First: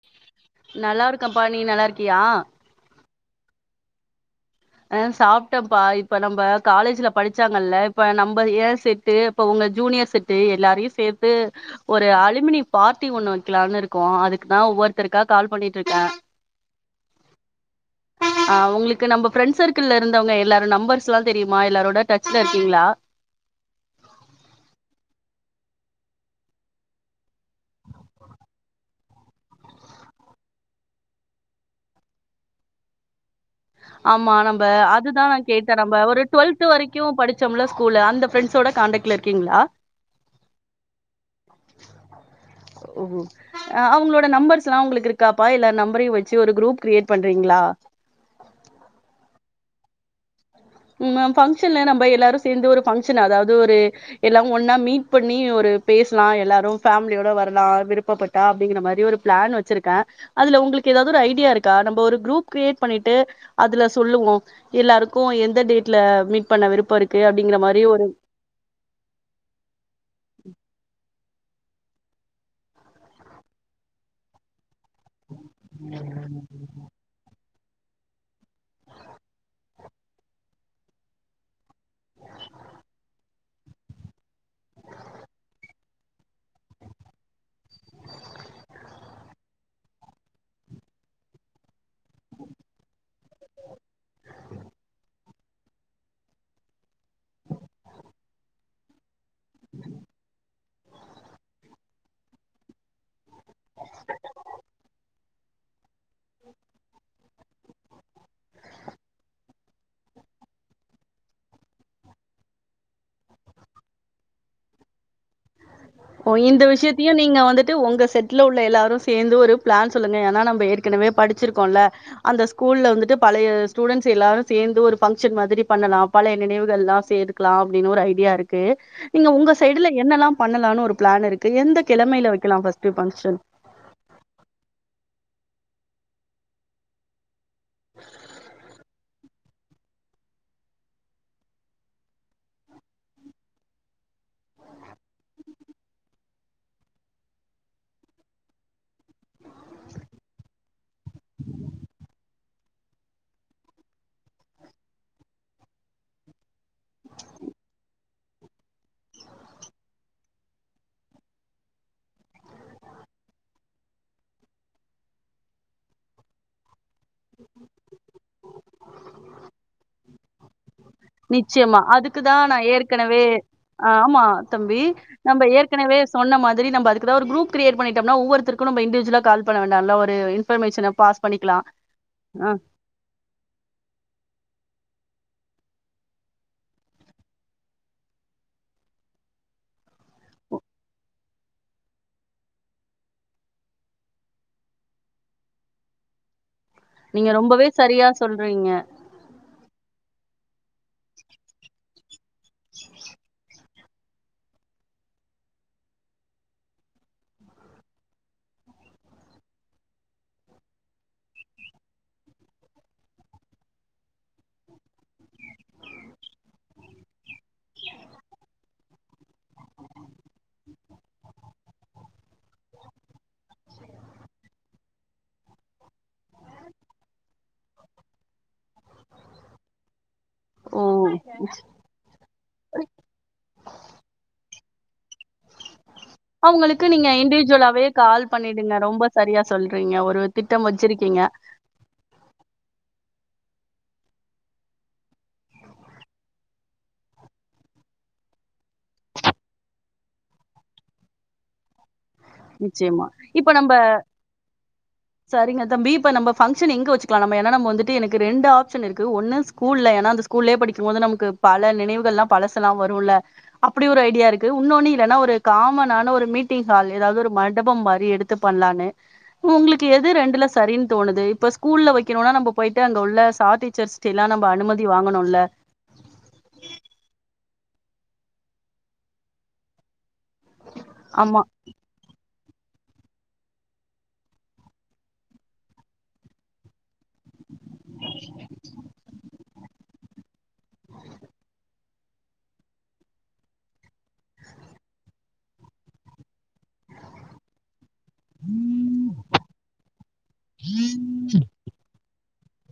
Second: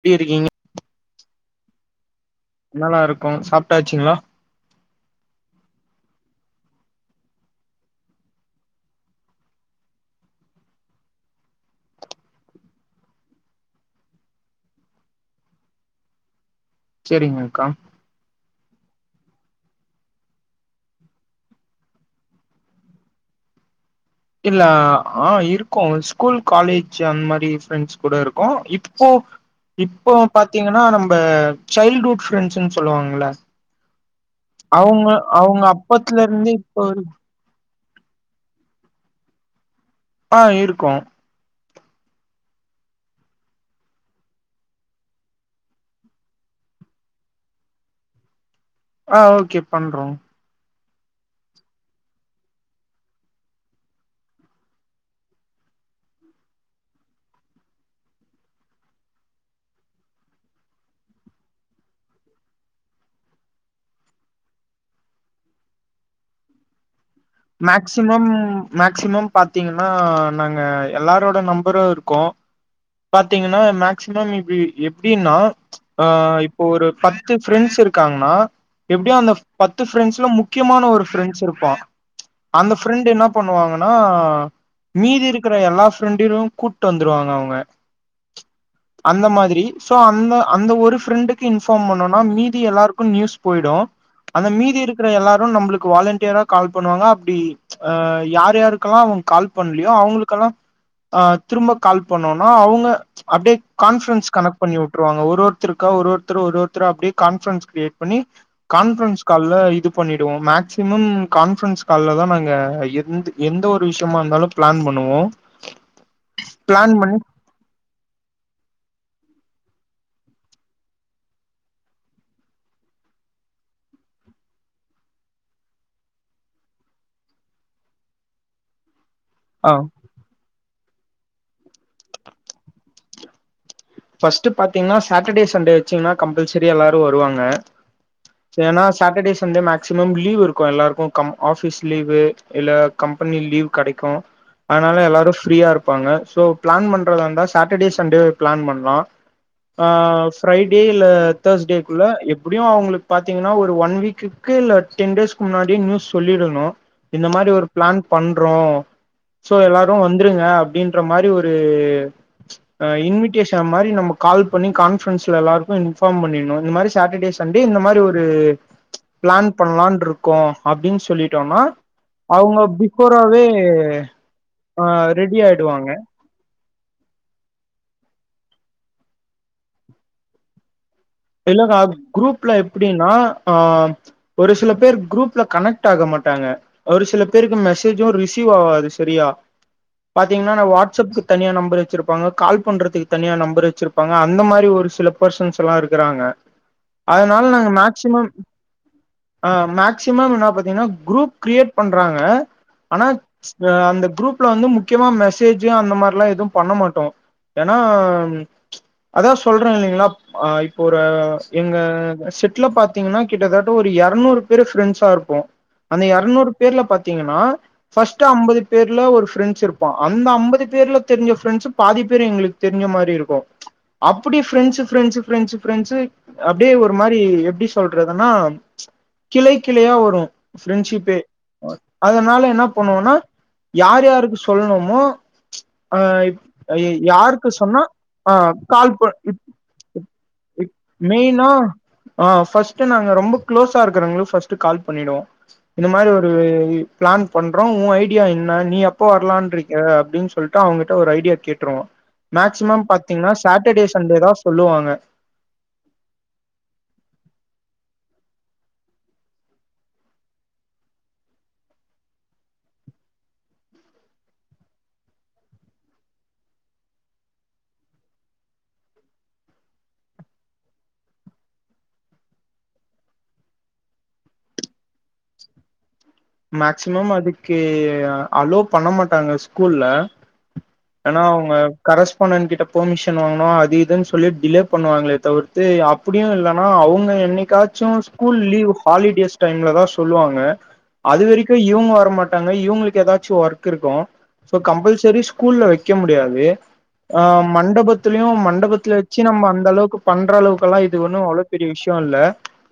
ப்டி இருக்கீங் கம்பா நீ நல்லா இருக்கியா நல்லா இருக்கோ சாப்டாச்சுங்களா அ சாப்டம்பா இப்ப நம்ப காலேஜில படிச்சாங்கல்ல இப்ப நம்ம இயர் செட்டு இப்ப உங்க ஜூனியர் செட்டு எல்லாரையு சேத்து ஒரு அலுமினி பார்ட்டி ஒண்ணு வெக்கிலான்னு இருக்கோ அதுக்குதா ஒவ்வொருத்தருக்கா கால் பண்ணிட்ருக்க சேரிங்கக்கா அவுங்களுக்கு நம்ப ஃப்ரெண்ட்ஸ் சர்க்கள்ல இருந்தவங்க எல்லாரு நம்பர்ஸ்லா தெரியுமா எல்லாரோட டச்ல இருக்கீங்ளா இல்ல அ ஆ இருக்கோ ஸ்கூல் காலேஜ் அந்த மாரி ஃப்ரெண்ட்ஸ் கூட இருக்கோ இப்போ இப்போ பாத்தீங்கன்னா நம்ம சைல்ட் ஹுட் ஃப்ரெண்ட்ஸுன்னு சொல்லுவாங்கல்ல ஆமா நம்ப அவங்க அதுதா நா அவங்க கேட்டே நம்ப அப்பத்துல ஒரு இருந்து டுவெல்த்து இப்போ வரைக்கூ வரைக் படிச்சோம்ல ஸ் கூலு அந்த ஃப்ரெண்ஸோட காண்டக்ட்லருக்கீங்களா ஆ இருக்கோ ஓ அ அவுங்ளோட நம்பர்ஸ்லா உங்களுக்கு இருக்காப்பா இல்ல நம்பரையு வச்சு ஒரு க்ரூப் க்ரியேட் பண்றீங்களா ஆ ஓகே பண்றோ ம ஃபங்க்ஷன்ல நம்ப எல்லாரூ சேந்து ஒரு பங்க்ஷன் அதாவ்து ஒரு எல்லாவு ஒன்னா மீட் பண்ணி ஒரு பேஸ்லா எல்லாரூ ஃபேமிலியோட வரலா விருப்பப்பட்டா அப்டிங்கிற மாரி ஒரு ப்ளான் வச்சிருக்க அதுல உங்களுக்கு ஏதாவ்து ஒரு ஐடியா இருக்கா நம்ப ஒரு க்ரூப் க்ரியேட் பண்ணிட்டு அதுல சொல்லுவோ எல்லாருக்கூ எந் த டேட்ல மீட் பண்ண விருப்போ இருக் மேக்சிமம் மேக்சிமம் பாத்தீங்னா நாங்க எல்லாரோ நம்பரூ இருக்கூ பாத்தீங்னா மேக்சிமம் இப்டி இப் எப்டின்னா ஆ இப்போ ஒரு பத்து ஃப்ரெண்ட்ஸ் இருக்காங்னா எப்டியோ அந்த பத்து ஃப்ரெண்ட்ஸ்ல முக்கியமான ஒரு ஃப்ரெண்ட்ஸ் இருப்பா அந்த ஃப்ரெண்ட் என்ன பண்ணுவாங்கன்னா மீதி இருக்கிற எல்லா ஃப்ரெண்டுகளயூ கூப்ட்டு வந்துருவாங்க அவங்க அந்த மாதிரி ஸோ அந்த அந்த ஒரு ஃப்ரெண்டுக்கு இன்ஃபார்ம் பண்ணோனா மீதி எல்லாருக்கூ நியூஸ் போயிடூ அந்த மீதி இருக்கிற எல்லாரூ நம்ளுக்கு வாலண்டியரா கால் பண்ணுவாங்க அப்படி ஆ யார் யாருக்கெல்லா அவ கால் பண்ணலியோ அவங்களுக்கல்லா ஆ திரும்போ கால் பண்ணோன் ஆ அவுங்க அப்டியே கான்ஃப்ரன்ஸ் கனெக்ட் பண்ணி விட்டுருவாங்க ஒரு ஒருத்தருக் கா ஒரு ஒருத்தர் ஒரு ஒருத்தர் அப்டியே கான்ஃப்ரன்ஸ் க்ரியேட் பண்ணி கான்ஃப்ரன்ஸ் கால்ல இ து பண்ணிடுவோ மேக்சிமம் கான்ஃப்ரன்ஸ் கால்ல தா நாங்க எந் எந்த ஒரு விஷ்யமா இருந்தாலூ ப்ளான் பண்ணுவோ ஓ இந்த பிளான் விஷயத்தையூ பண்ணி நீங்க வந்துட் டு உங்க செட்ல உள்ள எல்லாரூ சேந்து ஒரு ப்ளான் சொல்லுங்க ஏனா நம்ப ஏற்கனவே படிச்சிருக்கோல்ல அந்த ஸ்கூல்ல வந்துட்டு பழைய ஸ்டூடெண்ட்ஸ் எல்லாரூ சேந்து ஒரு ஃபங்க்ஷன் மாதிரி பண்ணலா பழைய நினைவுகள்லா சேத்துக்கலா அப்டின்னு ஒரு ஐடியா இருக்கு நீங்க உங்க ஆ சைடுல என்னல்லா பண்ணலான்னு ஒரு ப் ப்ளான் இருக்கு எந்த கெழமயில வெக்கலா ஃபஸ்ட்டு ஃபங்க்ஷன் ஃபஸ்ட்டு பாத்தீங்னா சாட்டர்டே சண்டே வச்சீங்னா கம்பல்சரி எல்லாரூ வருவாங்க ஏன்னா சாட்டர்டேஸ் வந்து மேக்சிமம் லீவ் இருக்கூ எல்லாருக்கூ கம் ஆஃபீஸ் லீவு இல்ல கம்பெனி லீவ் கெடைக்கூ அத்னால எல்லாரூ ஃப்ரீயாருப்பாங்க ஸோ ப்ளான் பண்றதாருந்தா சாட்டர்டே சண்டே ப்ளான் பண் லா ஆ ஃப்ரைடே இல்ல தேர்ஸ்டேக்குள்ள எப்படியூ அவங்ளுக் பாத்தீங்னா ஒரு ஒன் வீக்குக்கு இல்ல டென் டேஸ்க்கு முன்னாடியே நியூஸ் சொல்லிரணூ இந்த மாரி ஒரு ப்ளான் பண்றோ ஸோ எல்லாரூ வந் த்ருங்க அப்டின்ற மாரி ஒரு அ இன்விடேஷ் ட மாரி நம்ம கால் பண்ணி கான்ஃபரன்ஸ்ல எல்லாருக்கூ இன்ஃபார்ம் பண்ணிட்ணூ இந்த மாரி ஸ் சாட்டர்டே சண்டே இந்த மாரி ஒரு ப்ளான் பண்ணலான்ருக் கோ நிச்சயமா அதுக்குதா நான் ஏற்கனவே பிஃபோராவே அ ஆமா தம்பி ஆ ரெடி நம்ப ஆயிடுவாங்க ஏற்கனவே சொன்ன மாத்ரி நம்ப அதுக் கிற ஒரு க்ரூப் க்ரியேட் பண்ணிட்டம்னா ஒவ்வொருத்தருக்கூ நம்ப இண்டீவ்ஜுவலா கால் பண்ண வேண்டால்ல ஒரு இன்ஃபர்மேஷன பாஸ் பண்ணிக்கலாம். இல்லங்க அ அ குரூப்ல எப்டின்னா ஆ ஒரு சிலப் பேர் குரூப்ல கனெக்ட் ஆக மாட்டாங்க ஒரு சில பேருக்கு மெசேஜு ரிசீவ் ஆவாது செரியா பாத்தீங்னானா வாட்சப்க்கு தனியா நம்பர் வச்சிருப்பாங்க கால் பண்றதுக்கு தனியா நம்பர் வச்சிருப்பங்க அந்த மாரி ஒரு சில பெர்சன்ஸ்லா இருக் க்குறாங்க நீங்க அதனால ரொம்பவே நாங்க சரியா மேக்சிமம் சொல்றீங்க. ஆஹ் மேக்சிமம் என்னா பாத்தீனா குரூப் க்ரியேட் பண்றாங்க ஆனா அ அந்த குரூப்ல வந்து முக்கியமா மெசேஜு அந்த மார்லா எதுவும் பண்ண மாட்டோ ஏன்னா அதா சொல்றே இல்லிங்லா ஆ இப் இப்ப ஒரு எங்க செட்ல பாத்தீங்கன்னா கிட்டத்தட்ட ஒரு எரநூறு பேரு ஃப்ரெண்ட்ஸா இருப்போ அந்த எரநூறு பேர்ல பாத்தீங்கன்னா ஃபர்ஸ்ட்டு அம்பது பேர்ல ஒரு ஃப்ரெண்ட்ஸ் இருப்பா அந்த அம்பது பேர்ல தெரிஞ்ச ஃப்ரெண்ட்ஸு பாதி பேரு எங்களுக்கு தெரிஞ்ச மாரி இருக்கு அப்டி ஃப்ரென்ஸு ஃப்ரென்ஸு ஃப்ரென்ஸு ஃப்ரென்ஸு அப்டியே ஒரு மாரி எப்டி சொல்றதுன்னா கிளை கிளையா வரு ஓ ஃப்ரெண்ஷிப்பே அதனால என்ன பண்ணோனா யார் யாருக்கு ஸ் சொல்ணோமோ அவுங்களுக்கு நீங்க இண்டிவிஜுவலாவே கால் ஆ பண்ணிடுங்க ரொம்ப சரியா சொல்றீங்க ஒரு திட் மெய்னா அ ஃபஸ்ட்டு நாங்க ரொம்ப க்ளோஸா இருக்கறவங்களுக் ஃபஸ்ட்டு கால் பண்ணிடுவோ இந்த மாரி ஒரு ப்ளான் பண்றோ ஊ ஐடியா என்ன நீ எப்ப வர்லான்ருக்க அப்டின் சொல்ட்டு அவுங்கட்ட ஒரு ஐடியா கேட்ருவோ மேக்சிமம் நிச்சயமா பாத்தீங்கனா இப்ப நம்ம சாட்டர்டே சண்டே தா சொல்லுவாங்க சரிங்க தம்பி இப்ப நம்ப பங்க்ஷன எங்க வெச்சுக்லா நம்ப ஏனா நம்ம வந்துட்டு எனக்கு ரெண்டு ஆப்ஷன் இருக்கு ஒன்னு ஸ்கூல்ல ஏனா அந்த ஸ்கூல்லயே படிக்கும்போது நமக்கு பல நினைவுகள்லா பழசெலா வருல்ல அப்பிடி ஒரு ஐடியா இருக்கு உன்னொனு இல்லனா ஒரு காமனான ஒரு மீட்டிங் ஹால் ஏதாது ஒரு மண்டபம் மாரி எடுத்து பண்லானு உங்களுக்கு எது ரெண்டுல சரின்னு தோணுது இப்ப ஸ்கூல்ல வெக்கணுனா நம்ம போயிட்டு அங்க உள்ள சா டீச்சர்ஸ்டில்லா நம்ம அனுமதி வாங்கணுல்ல மேக்சிமம் அதுக்கு அலோ பண்ண மாட்டாங்க ஸ்கூல்ல ஏனா ஆமா அவுங்க கரஸ் கரஸ்பாண்டன் கிட்ட பர்மிஷன் வாங்கனு அது இதுன் சொல்லி டிலே பண்ணுவாங்களே தவிர்த்து அப்படியு இல்லனா அவுங் என்னைக்காச்சு ஸ்கூல் லீவ் ஹாலிடேஸ் டைம்லதா சொல்லுவாங்க க்கு இவுங்க வரமாட்டாங்க இவுங்களுக்கு ஏதாச்சு ஒர்க் இருக்கு சோ கம்பல்சரி ஸ்கூல்ல வெக்க முடியாது ஆ மண்டபத்துலயு மண்டபத்துல வெச்சு நம்ம அந்த அளவுக்கு பண்ற அளவுக்குலா இது ஒன்னு அவ்ளோ பெரிய விஷய இல்ல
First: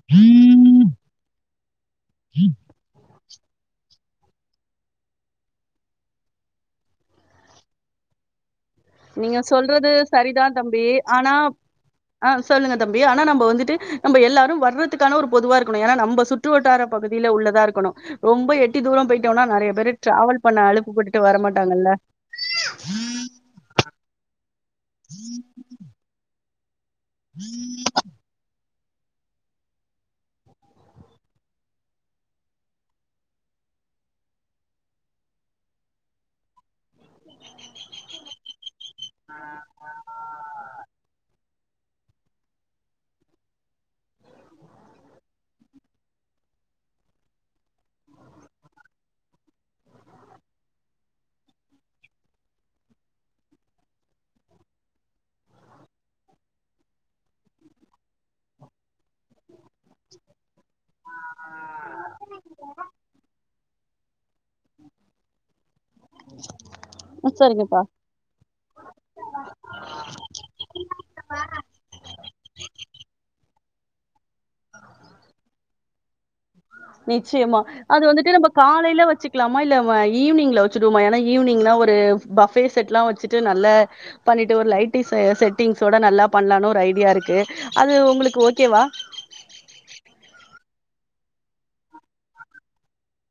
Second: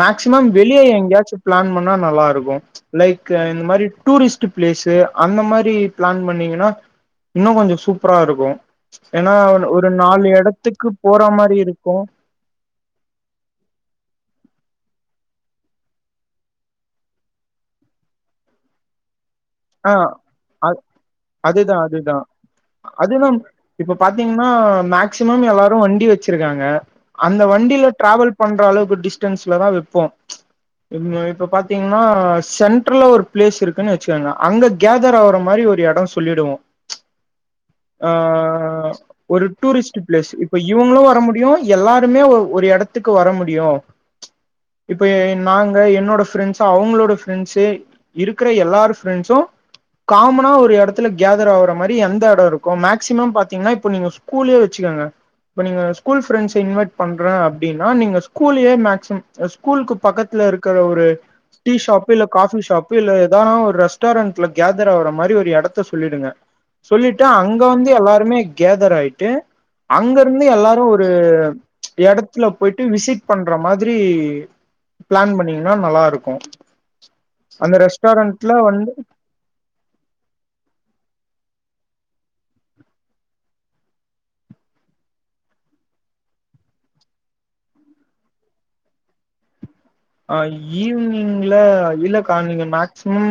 மேக்சிமம் வெளிய எங்கயாச்சு பிளான் பண் ன்னா நல்லா இருக்கு யிடுக்க இந்த மாரி டூரிஸ்ட் பிளேஸி அந்த மாரி பிளான் பண்ணீங்கன்னா இன்னே கொஞ்சோ சூப்பரா இருக்கு ஏன்னா நீங்க ஒரு சொல்றது நாலு சரிதா தம்பி எடத்துக்கு போற ஆனா மாரி இருக்கு ஆ சொல்லுங்க தம்பி ஆனா நம்ப வந்துட்டு நம்ம எல்லாரு வர்றது க்கான ஒரு பொதுவா இருக்கணு நம்ப சுற்று வட்டார பகுதியில உள்ளதா இருக்கணு ரொம்ப எட்டி தூர பேயி னா நெறையா பேரு ஆ டிராவல் பண்ண அ அலுப்பு பட்டுட்டு அதுதா வரமாட்டாங்கல்ல அதுதா அது நம் இப்ப பாத்தீங் ன்னா மேக்சிமம் எல்லாரு வண்டி வச்சிருக்காங்க அந்த வண்டில டிராவல் பண்ற அளவுக் ப்ப டிஸ்டன்ஸ்ல தா வைப்போ ச்சு இப்ப பாத்தீங்கன்னா சென்டரல்ல ஒரு பிளேஸ் இருக்குன்னு வச்சுக்கோங்க அங்க கேதர் ஆவற மாரி ஒரு எட சொல்லிடுவோ ச்சு ஆஹ் ஒரு டூரிஸ்ட் பிளேஸ் இப்ப இவுங்களு வர முடியு எல்லாருமே ஒ ஒரு எடத்துக்கு வர முடியு இப்ப எ நாங் க என்னோட பிரெண்ட்ஸு அவங்களோட பிரெண்ட்ஸு இருக்குற எல்லார் ஃப்ரண்ட்ஸு காமனா ஒரு எடத்துல கேதர் ஆவற மாரி எந்த எட இருக்கு மேக்சிமம் பாத்திங்கனா இப்ப நீங்க ஸ்கூலே வெச்சிகங்க இப்ப நீங்க ஸ்கூல் ஃப்ரண்ஸ இன்வைட் பண்ற அப்டினா நீங்க ஸ்கூல்லயே மேக்ஸிமம் ஸ்கூல்க்கு பக்கத்துல இருக்கற ஒரு டீ ஷாப்பு இல்ல காஃபி ஷாப்பு இல்ல எதா ஒரு ரெஸ்டாரண்ட்ல கேதர் ஆவற மாரி ஒரு எடத்த சொல்லிடுங்க சொல்லிட்டு அங்க சரிங்கப்பா வந்து எல்லாருமே கேதர் ஆயிட்டு அங்க இருந்து எல்லாரு ஒரு எடத்துல போயிட்டு விசிட் பண் அப்ற மாதிரி பிளான் பண்ணிங்கனா நல்லாரு நிச்சயமா அது வந்துட்டு நம்ம ரெஸ்டாரண்ட்ல வந்து காலைல வச்சு க்லாமா இல்ல ஈவினிங்ல வெச்சிடுவுமா ஏனா ஈவினிங்னா ஒரு பஃபே செட்லா வெச்சுட்டு நல்லா பண்ணிட்டு ஒரு லைட்டி செ செட்டிங்சோட நல்லா பண்லானு ஒரு ஐடியா இருக்கு அது உங்களுக்கு ஓகேவா ஆ ஈவினிங்ல இல்லக்கா நீங்க மேக்சிமம்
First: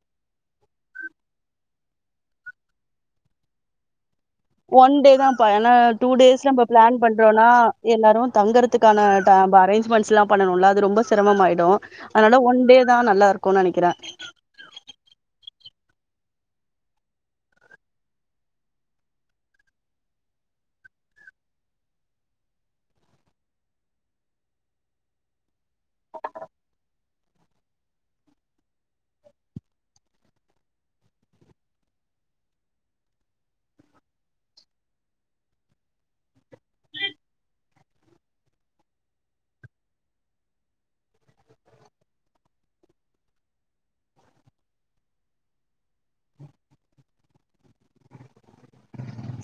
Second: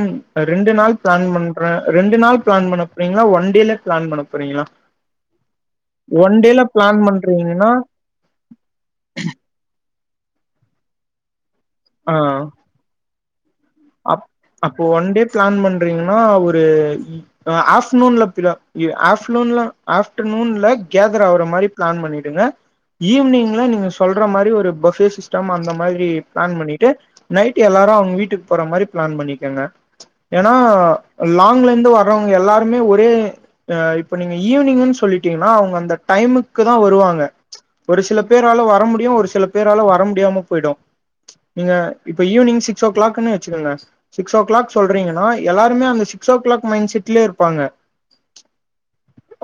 ரெண்டு நாள் பிளான் பண்ற ரெண்டு நாள் பிளான் பண்ண போறிங்ளா ஒன் டேல பிளான் பண்ண போறீங்களா ஒன் டே தாம்ப்பா ஏனா டூ ஒன் டேஸ் நம்ம டேல பிளான் பண்றோனா பண்றீங்கன்னா எல்லாரு தங்கறதுக்கான த அரேஞ்ச்மெண்ட்ஸ்லா பண்ணனுல அது ரொம்ப சிரமமாயிரு டோ ஆ அதனால ஒன் டே தா நல்லா இருக் அப் அப்போ ஒன் டே ப்ளான் பண் ணிங்னா ஒரு அ ஆஃப் நூன்ல [unintelligible] எ ஆஃப் நூன்ல ஆஃப்ட்ரு நூன்ல கேதர் ஆவுற மாரி ப்ளான் பண்ணிட்டீனா ஈவ்னிங்ல நீங்க சொல்றா மாரி ஒரு பஃபே சிஸ்டம் அந்த மாரி ப்ளான் பண்ணிட்டு நைட் எல்லாரு வீட்டுக் போற மாரி ப்ளான் பண்ணிக்கங்க ஏன்னா லாங்லேந்து வர்றவங்க எல்லாருமே ஒரே ஆ இப்ப நீங்க ஈவ்னிங்குன் சொல்லிட்டீங்கன்னா அவுங்க அந்த டைமுக்குதா வருவாங்க ஒரு சில பேரால வர முடியு ஒரு சில பேரால வர முடியாம போய்டு நீங்க இப்ப ஈவ்னிங் சிக்ஸ் ஓ க்ளாக்குனு ச்சிருங்க சிக்ஸ் ஓ க்ளாக் சொல்றீங்கன்னா எல்லாருமே அந்த சிக்ஸ் ஓ க்ளாக் மைண்ட் செட்லே இருப்பாங்க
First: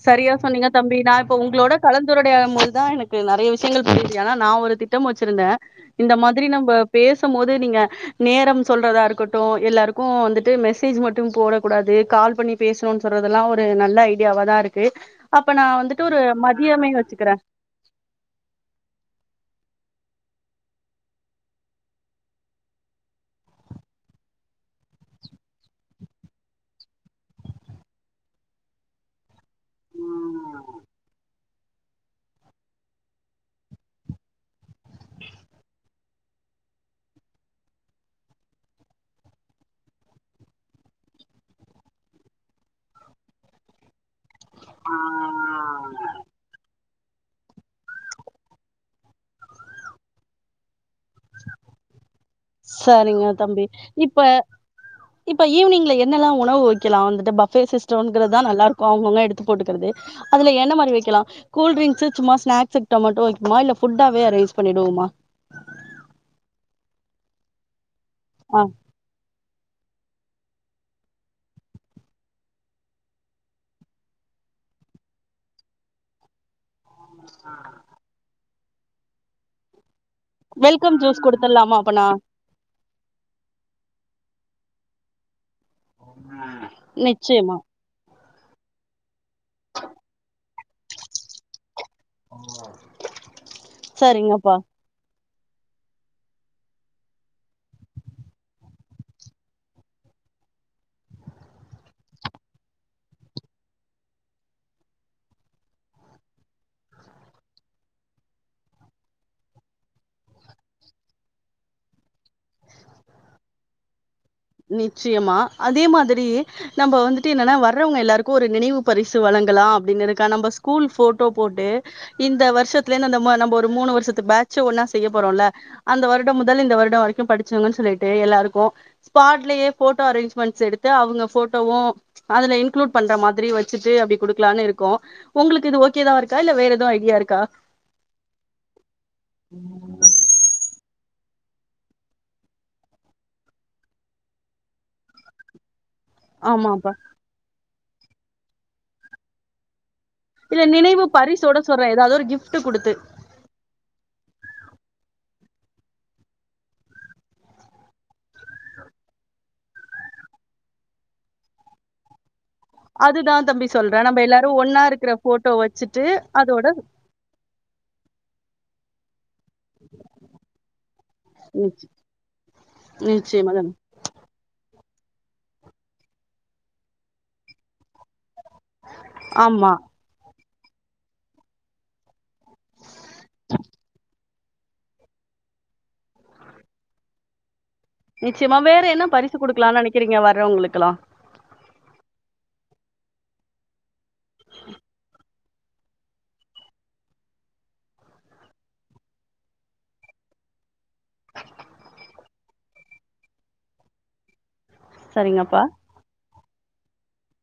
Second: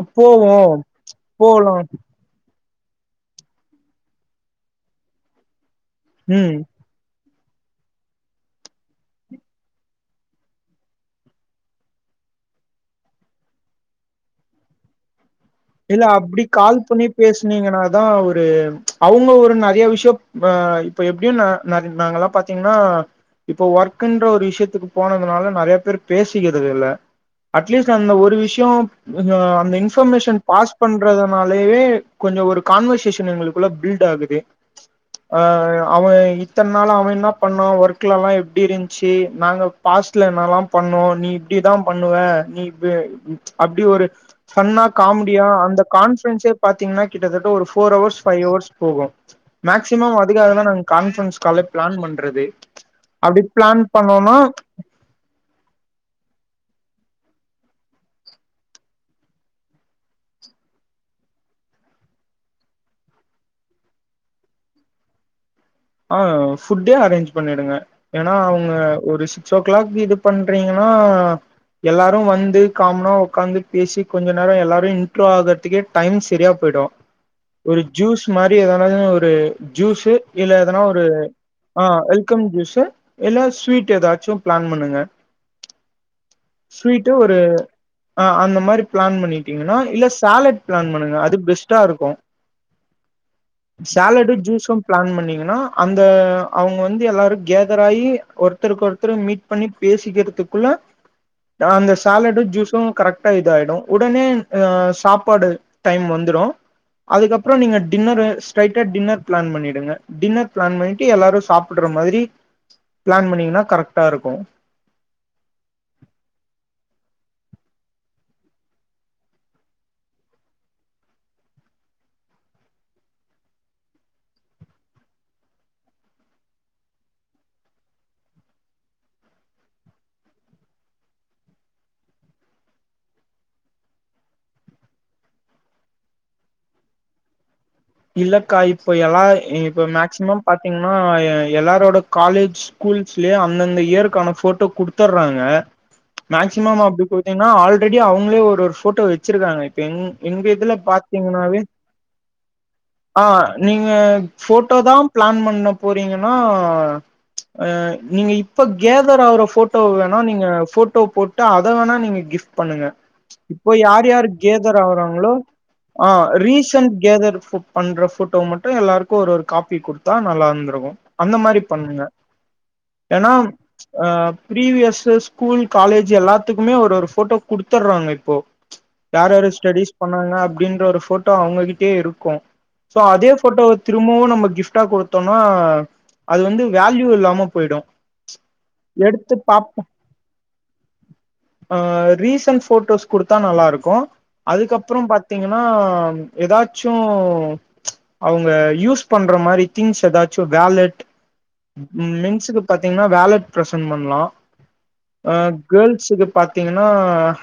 சரியா போவோ சொன்னீங்க தம்பி நா இப்போ உங்களோட போலா கலந்துரடையாம்போது தா எனக்கு நறைய விஷயங்கள் புரியிது ஏனா நா ஒரு திட்டம் வச்சிருந்தே இந்த மாதிரி ம் நம்ப பேஸ் சம் போது நீங்க நேரம் சொல்றதா இருக்கட்டு எல்லாருக்கு வந்துட்டு மெசேஜ் மட்டும் போடக்கூடாது கால் பண்ணி பேஸ்ணுனு சொல்றதெல்லா ஒரு நல்ல ஐடியாவாதா இருக் கு இல்ல அப்டி கால் பண்ணி பேசுனீங்கன்னாதா ஒரு அவுங்க ஒரு நறையா வி ஷ்யோ ஆ இப்ப எப்டியு ந நரி நாங்கல்லா பாத்தீங்னா இப்போ ஒர்க்குன்ற ஒரு விஷயத்துக்கு போனதுனால நறையா பேரு பேசிக்கிறது இல்ல அட்லீஸ்ட்டு அந்த ஒரு விஷ்யொ [unintelligible] அந்த இன்ஃபர்மேஷன் பாஸ் பண்றதுனாலேவே கொஞ்சொ ஒரு கான்வர்சேஷன் எங்களுக்குள்ள பில்ட் ஆகுது ஆஹ் அவ இத்தன் நாளா அவ என்னா பண்ணா ஒர்க்லாலா எப்டி இருந்த்ச்சி நாங்க பாஸ்ட்ல என்னால்லாம் பண்ணோ நீ இப்டிதா பண்ணுவ நீ இப் அப்டி ஒரு சன்னா காம் யா அந்த கான்ஃப்ரன்ஸே பாத்தீங்கன்னா கிட்டத்தட்ட ஒரு ஃபோர் அவர்ஸ் ஃபையவர்ஸ் போகு மேக்சிமம் அதுக்காகதா நாங் கான்ஃப்ரன்ஸ் காலே ப்ளான் பண் சரிங்க தம்பி இப்ப இப்ப ஈவ்னிங்ல என்னல்லா உணவு வெக் கெலா வந்துட்டு பஃபே சிஸ்டோங்குறதுதா நல்லா இருக்கு அவுங்க அவுங்க எடுத்து போட்டுக்கறது அதுல என்ன மாரி வெக்கெலா கூல்ட்ரிங்க்ஸு சும்மா ஸ்நாக்ஸு டொமோட்டோ வெக்குமா இல்ல ஃபுட்டாவே அரேன்ஜ் பண்ணிடுவோமா ஆ ஃபுட்டே அரேஞ்ச் பண்ணிடுங்க ஏன்னா ஆ அவங்க ஒரு சிக்ஸ் ஓ கிளாக் இது பண்றீங்கன்னா எல்லாரு வந்து காமனா ஒக்காந்து பேசி கொஞ்ச நேர எல்லாரு இன்ட்ரோ ஆகரதுக்கே டைம் செரியா போய்டு ஒரு ஜூஸ் மார் அப்டி எதனது ஒரு ஜூஸ்ஸு இல்ல எதனா வெல்கம் ஒரு ஜூஸ் குடுத்துடலாமா ஆ அப்பனா வெல்கம் ஜூஸ்ஸு இல்ல ஸ்வீட் எதாச்சு பிளான் பண்ணுங்க ஸ்வீட்டு ஒரு நிச்சயமா ஆ அந்த மாரி பிளான் பண்ணி ன்னா இல்ல சாலட் பிளான் பண்ணுங்க அது பெஸ்ட்டா இருக்கு சாலடு சரிங்கப்பா ஜூஸு பிளான் பண்ணி ஏன்னா அந்த அவங்க வந்து எல்லாரு கேதராயி ஒருத்தருக்கு ஒருத்தர் மீட் பண்ணி பேசிக்கிறதுக்குள்ள அந்தசாலடு ஜுஸும் கரக்டா இது ஆயிடு உடனே அ சாப்பாடு டைம் வந்துரு அதுக்கப்பற நீங்க டின்னர ஸ்டெரைட்டா டின்னர் ப்ளான் பண்ணிடுங்க டின்னர் பிளான் பண்ணிட்டு எல்லாரு சாப்டுற மாரி பிளான் பண்ணீங்கன்னா கரெக்டா இருக் நிச்சயமா அதே மாதிரி நம்ம வந்து ட்டி என்னனா வர்றவங்க எல்லாருக்கு ஒரு நினைவு பரிசு வழங்கலாம் அப்டின்னிருக்க நம்ம ஸ்கூல் ஃபோட்டோ போட்டு இந்த வருஷத்துல அந்தம்ம நம்போ ஒரு மூனு வருஷத்து பேஜ் ஒன்னா செய்ய போறோல்ல அந்த வருடம் முதல் இந்த வருட வரைக்கு படிச்சவுங்கன் சொல்லிட்டு எல்லாருக்கு ஸ்பாட்லயே போட்டோ அரேஞ்மெண்ட்ஸ் எடுத்து அவங்க போட்டோவு அதுல இன்களூட் பண்ற மாதிரி வச்சுட்டு அப்படி குடுக்கலான்னு இருக்கோ உங்களுக்கு இது ஓகேதா இருக்கா இல்ல வேற எதுவு ஐடியா இருக்கா இல்லக்கா இப்ப எல்லா இப்ப மேக்சிமம் பாத்தீங் ஆனா எல்லாரோட காலேஜ் ஸ்கூல்ஸ்லயே அந்தந்த இயருக்கான போட்டோ குடுத்துர்றாங்க மேக்சிமம் ஆமாப்பா அப்டி போய்ட்டீங்னா ஆல் ரெடி அவுங்களே ஒரு ஒரு ஃபோட்டோ வச்சிருக்காங்க எங் எங்க இல்ல இதுல நினைவு பரிசோட சொல்ற ஏதாவ்து ஒரு கிஃப்ட்டு ஆஹ் நீங்க ஃபோட்டோ தா ப்ளான் பண்ண போறீங்கன்னா ஆ நீங்க இப்ப கேதர் ஆவுற ஃபோட்டோவ வேணா நீங்க ஃபோட்டோ போட்டு அத வேணா நீங்க கிஃப் பண்ணுங்க அதுதான் தம்பி இப்போ சொல்றேன் யார் நம்ம யார் எல்லாரும் கேதர் ஒன்னா இருக்கிற ஆவுறாங்களோ போட்டோ வச்சுட்டு ஆ அதோட ரீசன்ட் கேதர் ஃபோட் பண்ற ஃபோட்டோ மட்டு எல்லாருக் கொர்வொரு காப்பி குடுத்த நல்லா இருந்திருக்கு அந்த மாரி நிச்ச- பண்ணுங்க ஏன்னா நிச்சயமா தான். ம்ச் ஆ பீவியஸ் த்து ஸ்கூல் காலேஜ் எல்லாத்துக்குமே ஒரு ஒரு ஃபோட்டோ குடுத்துறாங்க இப்போ ம்ச் யார் யாரு ஆமா ஸ்டடிஸ் பண்ணாங்க அப் இன்றோரு ஃபோட்டோ அவங்ககிட்யே இருக்கு சோ அதே ஃபோட்டோவ திரும்பவு நமக் கிஃப்ட்டா குடுத்தோனா அது வந்து வேல்யூ இல்லாம போயிடு நிச்சயமா வேற என்ன எடுத்து பரிசு குடுக்கலான்னு பாப்போ நெனைக்கிறீங்க வர அவங்களுக்கல்லா ஆ ரீசன்ட் ஃபோட்டோஸ் குடுத்தா நல்லா இருக்கு அதுக்கப்பறோ பாத் த்தீங்கன்னா ஏதாச்சு ம்ச் அவங்க யூஸ் பண்ற மாரி திங்ஸ் ஏதாச்சும் வேலட் மென்ஸ்ஸுக்கு பாத்தீங்கனா வேலட் ப்ரெசென்ட் பண்ணலா ஆ சரிங்கப்பா கேர்ள்ஸ்ஸுக்கு பாத் த்தீங்கன்னா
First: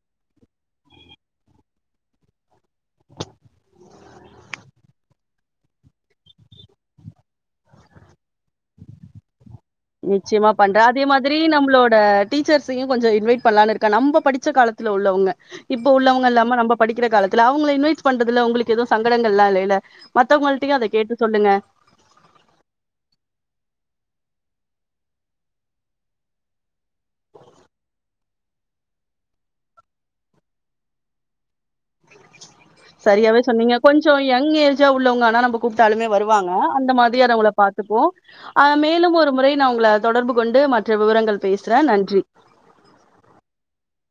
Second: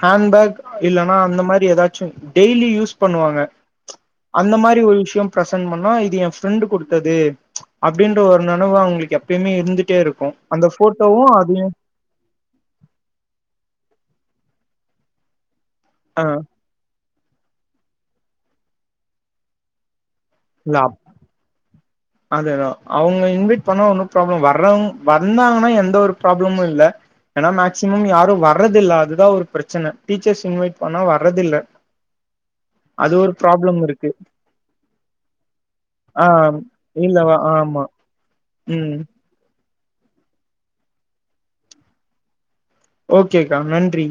ஹேண்பேக் இல்லன்னா அந்த மாரி ஏதாச்சு டெய்லி யூஸ் பண்ணுவாங்க ம்ச் அந்த மாரி ஒரு விஷ் [unintelligible] ப்ரெசென்பண்ணா இது என் ஃப்ரெண்ட் குடுத்தது ம்ச் அப்டின் டு ஒரு நனவா அவங்களுக்கு எப்பயுமே இருந்துட்டே இருக்கு நிச்சயமா அந்த பண்றேன் அதே ஃபோட்டோவு மாதிரி அதுயு நம்மளோட க நம்ப படிச்ச காலத்துல உள்ளவங்க இப்ப ஆ உள்ளவங்க இல்லாம நம்ம படிக்கிற காலத் த்துல அவங்கள இன்வைட் பண்றதுல உங்களுக்கு ஏதவு சங்கடங்கள்ல்லா இல்லைல மத்தவங்கள்ட்டயு அத கேட்டு சொல்லுங்க அததா அவங்க இன்வைட் பண்ணா ஒன்னு ப்ராப்ளம் வர்றவங் வந்தாங்கன்னா எந்த ஒரு ப்ராப்ளமு இல்ல ஏன்னா மேக்சிமம் யாரு வர்றதில்ல அதுதா ஒரு பிரச்சன டீச்சர்ஸ் இன்வைட் பண்ணா வர்றதில்ல அது ஒரு சரியாவே சொன்னீங்க ப்ராப்ளம் இருக்கு கொஞ்சோ யங் ஏஜ உள்ளவங்க ஆனா நம்ப கூப்ட்டாலுமே ஆ வருவாங்க இந்த இல்ல மாதிரியான [unintelligible] ஆமா பாத்தப்போ ம் மேலும் ஒரு முறை நா உங்கள தொடர்பு கொண்டு மற்ற விவரங்கள் பேசுறே நன்றி ஓகேக்கா நன்றி